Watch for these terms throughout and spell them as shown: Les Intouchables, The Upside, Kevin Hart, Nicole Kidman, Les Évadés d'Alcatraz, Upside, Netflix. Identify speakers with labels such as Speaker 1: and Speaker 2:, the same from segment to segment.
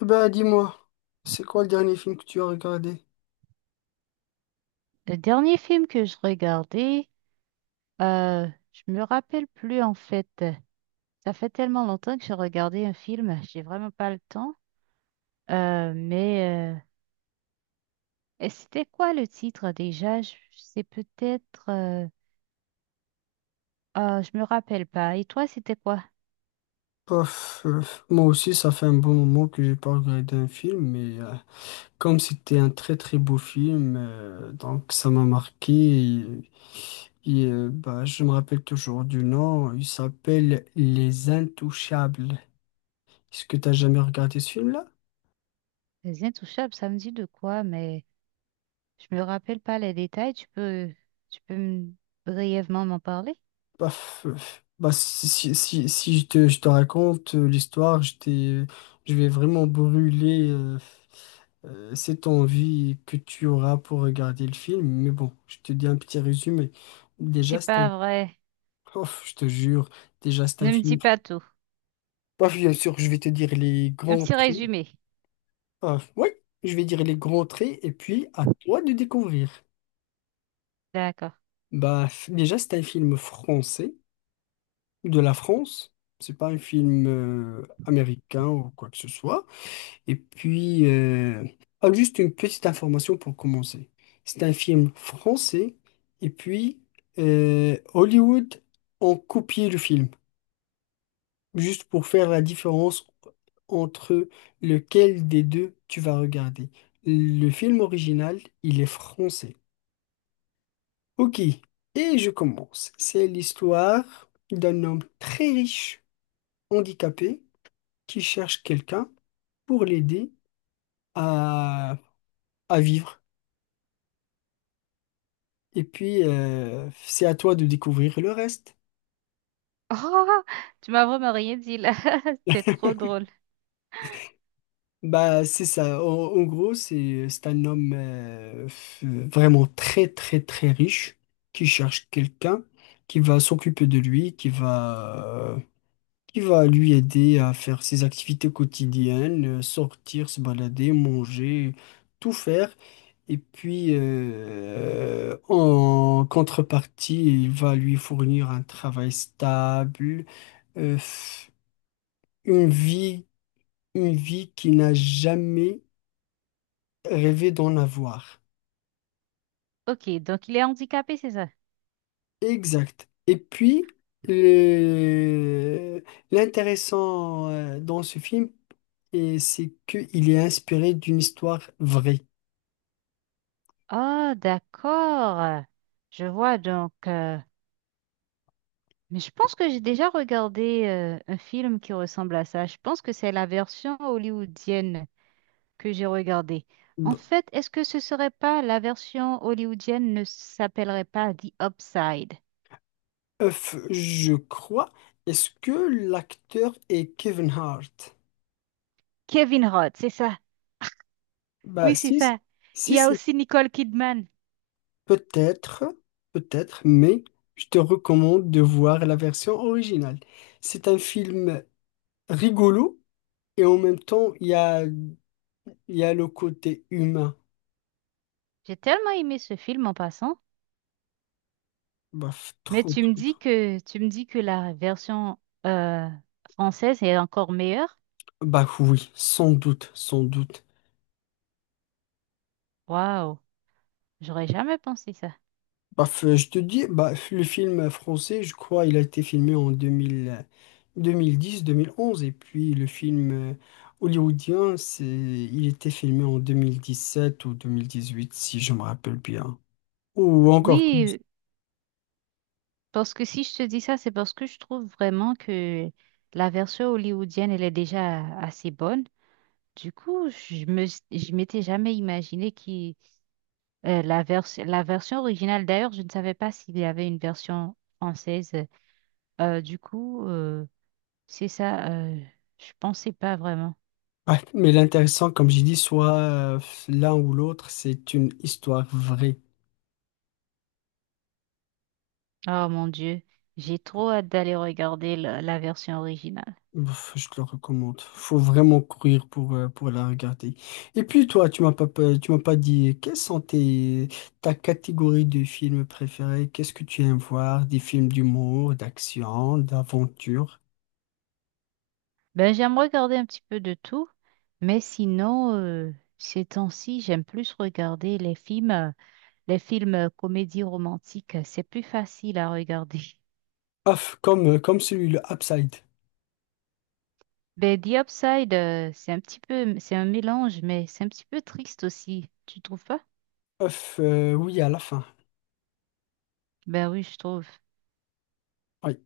Speaker 1: Bah dis-moi, c'est quoi le dernier film que tu as regardé?
Speaker 2: Le dernier film que je regardais, je me rappelle plus en fait. Ça fait tellement longtemps que j'ai regardé un film, j'ai vraiment pas le temps. Euh, mais euh, et c'était quoi le titre déjà? Je me rappelle pas. Et toi, c'était quoi?
Speaker 1: Pof, moi aussi, ça fait un bon moment que j'ai pas regardé un film, mais comme c'était un très très beau film, donc ça m'a marqué. Et bah, je me rappelle toujours du nom. Il s'appelle Les Intouchables. Est-ce que tu as jamais regardé ce film-là?
Speaker 2: Les Intouchables, ça me dit de quoi, mais je me rappelle pas les détails. Tu peux brièvement m'en parler?
Speaker 1: Bah, bah, si je te raconte l'histoire, je vais vraiment brûler cette envie que tu auras pour regarder le film. Mais bon, je te dis un petit résumé.
Speaker 2: C'est
Speaker 1: Déjà, c'est un.
Speaker 2: pas vrai.
Speaker 1: Ouf, je te jure, déjà, c'est un
Speaker 2: Ne me dis
Speaker 1: film.
Speaker 2: pas tout.
Speaker 1: Bah, bien sûr, je vais te dire les
Speaker 2: Un
Speaker 1: grands
Speaker 2: petit
Speaker 1: traits.
Speaker 2: résumé.
Speaker 1: Ah, oui, je vais dire les grands traits et puis à toi de découvrir.
Speaker 2: D'accord.
Speaker 1: Bah, déjà, c'est un film français. De la France. C'est pas un film américain ou quoi que ce soit. Et puis, ah, juste une petite information pour commencer. C'est un film français. Et puis, Hollywood ont copié le film, juste pour faire la différence entre lequel des deux tu vas regarder. Le film original, il est français. Ok, et je commence. C'est l'histoire d'un homme très riche, handicapé, qui cherche quelqu'un pour l'aider à, à vivre. Et puis, c'est à toi de découvrir le reste.
Speaker 2: Oh, tu m'as vraiment rien dit là. C'est trop drôle.
Speaker 1: Bah, c'est ça. En gros, c'est un homme vraiment très, très, très riche, qui cherche quelqu'un qui va s'occuper de lui, qui va lui aider à faire ses activités quotidiennes, sortir, se balader, manger, tout faire. Et puis, en contrepartie, il va lui fournir un travail stable, euh, f- une vie, une vie qu'il n'a jamais rêvé d'en avoir.
Speaker 2: Ok, donc il est handicapé, c'est ça?
Speaker 1: Exact. Et puis, le- l'intéressant dans ce film, et c'est qu'il est inspiré d'une histoire vraie.
Speaker 2: Oh, d'accord. Je vois donc. Mais je pense que j'ai déjà regardé un film qui ressemble à ça. Je pense que c'est la version hollywoodienne que j'ai regardée. En
Speaker 1: B-
Speaker 2: fait, est-ce que ce serait pas la version hollywoodienne ne s'appellerait pas The Upside?
Speaker 1: Je crois. Est-ce que l'acteur est Kevin Hart?
Speaker 2: Kevin Hart, c'est ça.
Speaker 1: Bah,
Speaker 2: Oui, c'est ça. Il
Speaker 1: si
Speaker 2: y a
Speaker 1: c'est
Speaker 2: aussi Nicole Kidman.
Speaker 1: peut-être, peut-être, mais je te recommande de voir la version originale. C'est un film rigolo et en même temps, il y a le côté humain.
Speaker 2: J'ai tellement aimé ce film en passant.
Speaker 1: Bah, trop, trop, trop.
Speaker 2: Tu me dis que la version euh, française est encore meilleure?
Speaker 1: Bah oui, sans doute, sans doute.
Speaker 2: Waouh, j'aurais jamais pensé ça.
Speaker 1: Bah, je te dis, bah, le film français, je crois, il a été filmé en deux mille dix, 2011, et puis le film hollywoodien, il était filmé en 2010 sept ou 2018, si je me rappelle bien. Ou encore plus.
Speaker 2: Oui, parce que si je te dis ça, c'est parce que je trouve vraiment que la version hollywoodienne, elle est déjà assez bonne. Du coup, je m'étais jamais imaginé qui la version originale. D'ailleurs, je ne savais pas s'il y avait une version française. Euh, du coup, euh, c'est ça. Je pensais pas vraiment.
Speaker 1: Ouais, mais l'intéressant, comme j'ai dit, soit l'un ou l'autre, c'est une histoire vraie.
Speaker 2: Oh mon Dieu, j'ai trop hâte d'aller regarder la version originale.
Speaker 1: Ouf, je te le recommande. Faut vraiment courir pour, la regarder. Et puis toi, tu m'as pas dit quelles sont ta catégorie de films préférés? Qu'est-ce que tu aimes voir? Des films d'humour, d'action, d'aventure?
Speaker 2: Ben, j'aime regarder un petit peu de tout, mais sinon, ces temps-ci, j'aime plus regarder les films comédies romantiques. C'est plus facile à regarder.
Speaker 1: Ouf, comme celui le Upside.
Speaker 2: Ben, The Upside, c'est un petit peu, c'est un mélange, mais c'est un petit peu triste aussi. Tu trouves pas?
Speaker 1: Ouf, oui, à la fin.
Speaker 2: Ben oui, je trouve.
Speaker 1: Oui.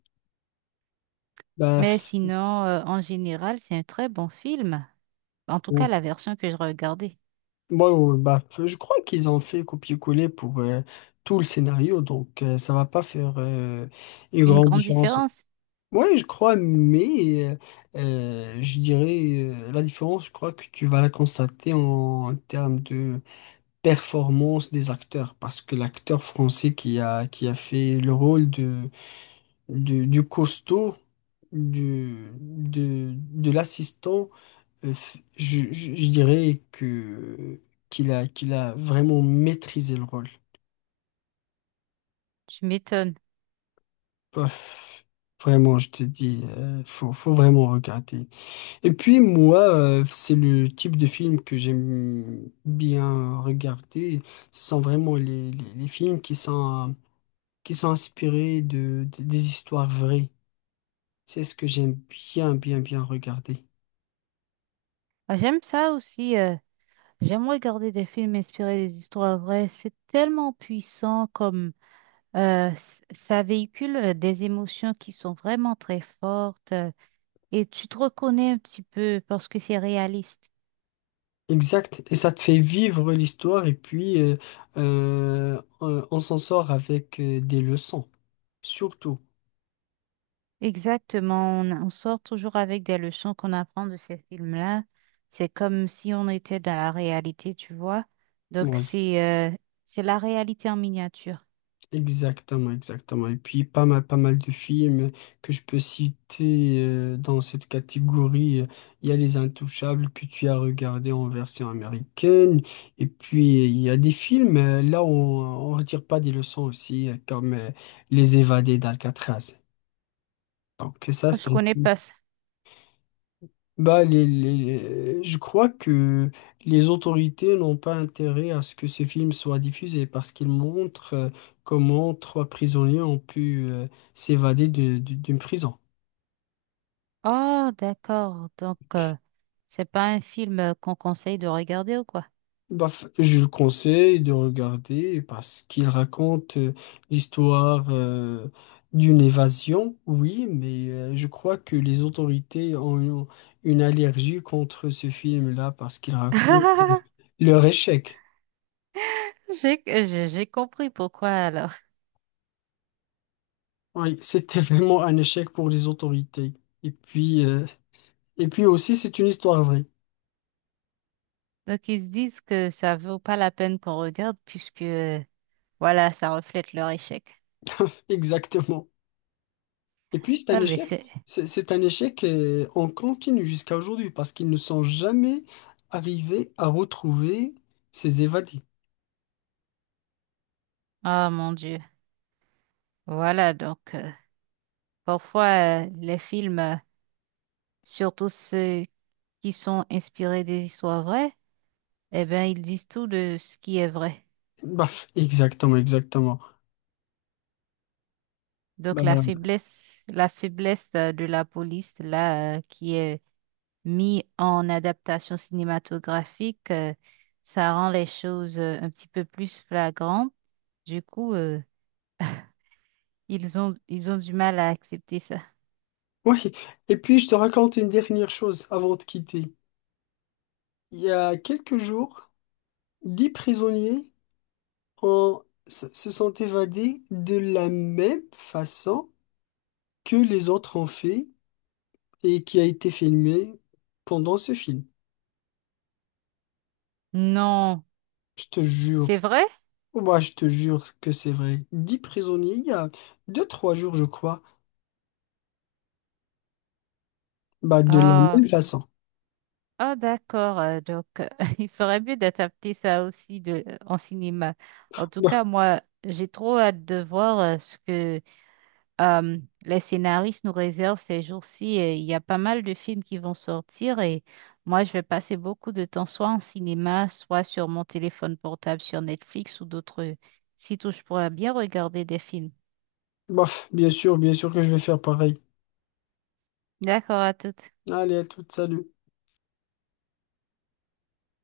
Speaker 1: Bah,
Speaker 2: Mais sinon, en général, c'est un très bon film. En tout cas,
Speaker 1: bon.
Speaker 2: la version que je regardais.
Speaker 1: Bon, ouais, bah, je crois qu'ils ont fait copier-coller pour tout le scénario, donc ça va pas faire une
Speaker 2: Une
Speaker 1: grande
Speaker 2: grande
Speaker 1: différence.
Speaker 2: différence.
Speaker 1: Ouais, je crois, mais je dirais la différence, je crois que tu vas la constater en termes de performance des acteurs, parce que l'acteur français qui a fait le rôle de, du, costaud, de l'assistant, je dirais qu'il a vraiment maîtrisé le rôle.
Speaker 2: Tu m'étonnes.
Speaker 1: Bof, vraiment, je te dis, faut vraiment regarder. Et puis moi, c'est le type de film que j'aime bien regarder. Ce sont vraiment les films qui sont inspirés des histoires vraies. C'est ce que j'aime bien, bien, bien regarder.
Speaker 2: Ah, j'aime ça aussi. J'aime regarder des films inspirés des histoires vraies. C'est tellement puissant comme ça véhicule des émotions qui sont vraiment très fortes et tu te reconnais un petit peu parce que c'est réaliste.
Speaker 1: Exact. Et ça te fait vivre l'histoire et puis on s'en sort avec des leçons, surtout.
Speaker 2: Exactement. On sort toujours avec des leçons qu'on apprend de ces films-là. C'est comme si on était dans la réalité, tu vois. Donc
Speaker 1: Oui.
Speaker 2: c'est euh, c'est la réalité en miniature.
Speaker 1: Exactement, exactement. Et puis pas mal, pas mal de films que je peux citer dans cette catégorie. Il y a Les Intouchables que tu as regardé en version américaine. Et puis il y a des films là où on retire pas des leçons aussi, comme Les Évadés d'Alcatraz. Donc ça, c'est
Speaker 2: Je
Speaker 1: un
Speaker 2: connais
Speaker 1: film.
Speaker 2: pas.
Speaker 1: Bah, je crois que les autorités n'ont pas intérêt à ce que ce film soit diffusé parce qu'il montre comment trois prisonniers ont pu s'évader d'une prison.
Speaker 2: Oh, d'accord. Donc, c'est pas un film qu'on conseille de regarder ou quoi?
Speaker 1: Bah, je le conseille de regarder parce qu'il raconte l'histoire d'une évasion, oui, mais je crois que les autorités ont une allergie contre ce film-là parce qu'il raconte leur échec.
Speaker 2: J'ai compris pourquoi alors.
Speaker 1: Oui, c'était vraiment un échec pour les autorités. Et puis, euh, et puis aussi, c'est une histoire vraie.
Speaker 2: Donc, ils se disent que ça vaut pas la peine qu'on regarde puisque, voilà, ça reflète leur échec.
Speaker 1: Exactement. Et puis, c'est
Speaker 2: Ah,
Speaker 1: un
Speaker 2: mais
Speaker 1: échec.
Speaker 2: c'est...
Speaker 1: C'est un échec en continu jusqu'à aujourd'hui parce qu'ils ne sont jamais arrivés à retrouver ces évadés.
Speaker 2: Oh mon Dieu. Voilà, donc, parfois, les films, surtout ceux qui sont inspirés des histoires vraies, eh bien, ils disent tout de ce qui est vrai.
Speaker 1: Baf, exactement, exactement.
Speaker 2: Donc,
Speaker 1: Bah,
Speaker 2: la faiblesse de la police, là, qui est mis en adaptation cinématographique, ça rend les choses un petit peu plus flagrantes. Du coup, ils ont du mal à accepter ça.
Speaker 1: oui. Et puis, je te raconte une dernière chose avant de quitter. Il y a quelques jours, 10 prisonniers se sont évadés de la même façon que les autres ont fait et qui a été filmé pendant ce film.
Speaker 2: Non,
Speaker 1: Je te
Speaker 2: c'est
Speaker 1: jure.
Speaker 2: vrai?
Speaker 1: Moi, je te jure que c'est vrai. 10 prisonniers, il y a deux, trois jours, je crois. Bah, de la
Speaker 2: Ah,
Speaker 1: même façon.
Speaker 2: ah, d'accord. Donc, il ferait mieux d'adapter ça aussi de, en cinéma. En tout
Speaker 1: Bah,
Speaker 2: cas, moi, j'ai trop hâte de voir ce que les scénaristes nous réservent ces jours-ci, il y a pas mal de films qui vont sortir et moi, je vais passer beaucoup de temps soit en cinéma, soit sur mon téléphone portable, sur Netflix ou d'autres sites où je pourrais bien regarder des films.
Speaker 1: bof, bien sûr que je vais faire pareil.
Speaker 2: D'accord, à toutes.
Speaker 1: Allez, à toute, salut.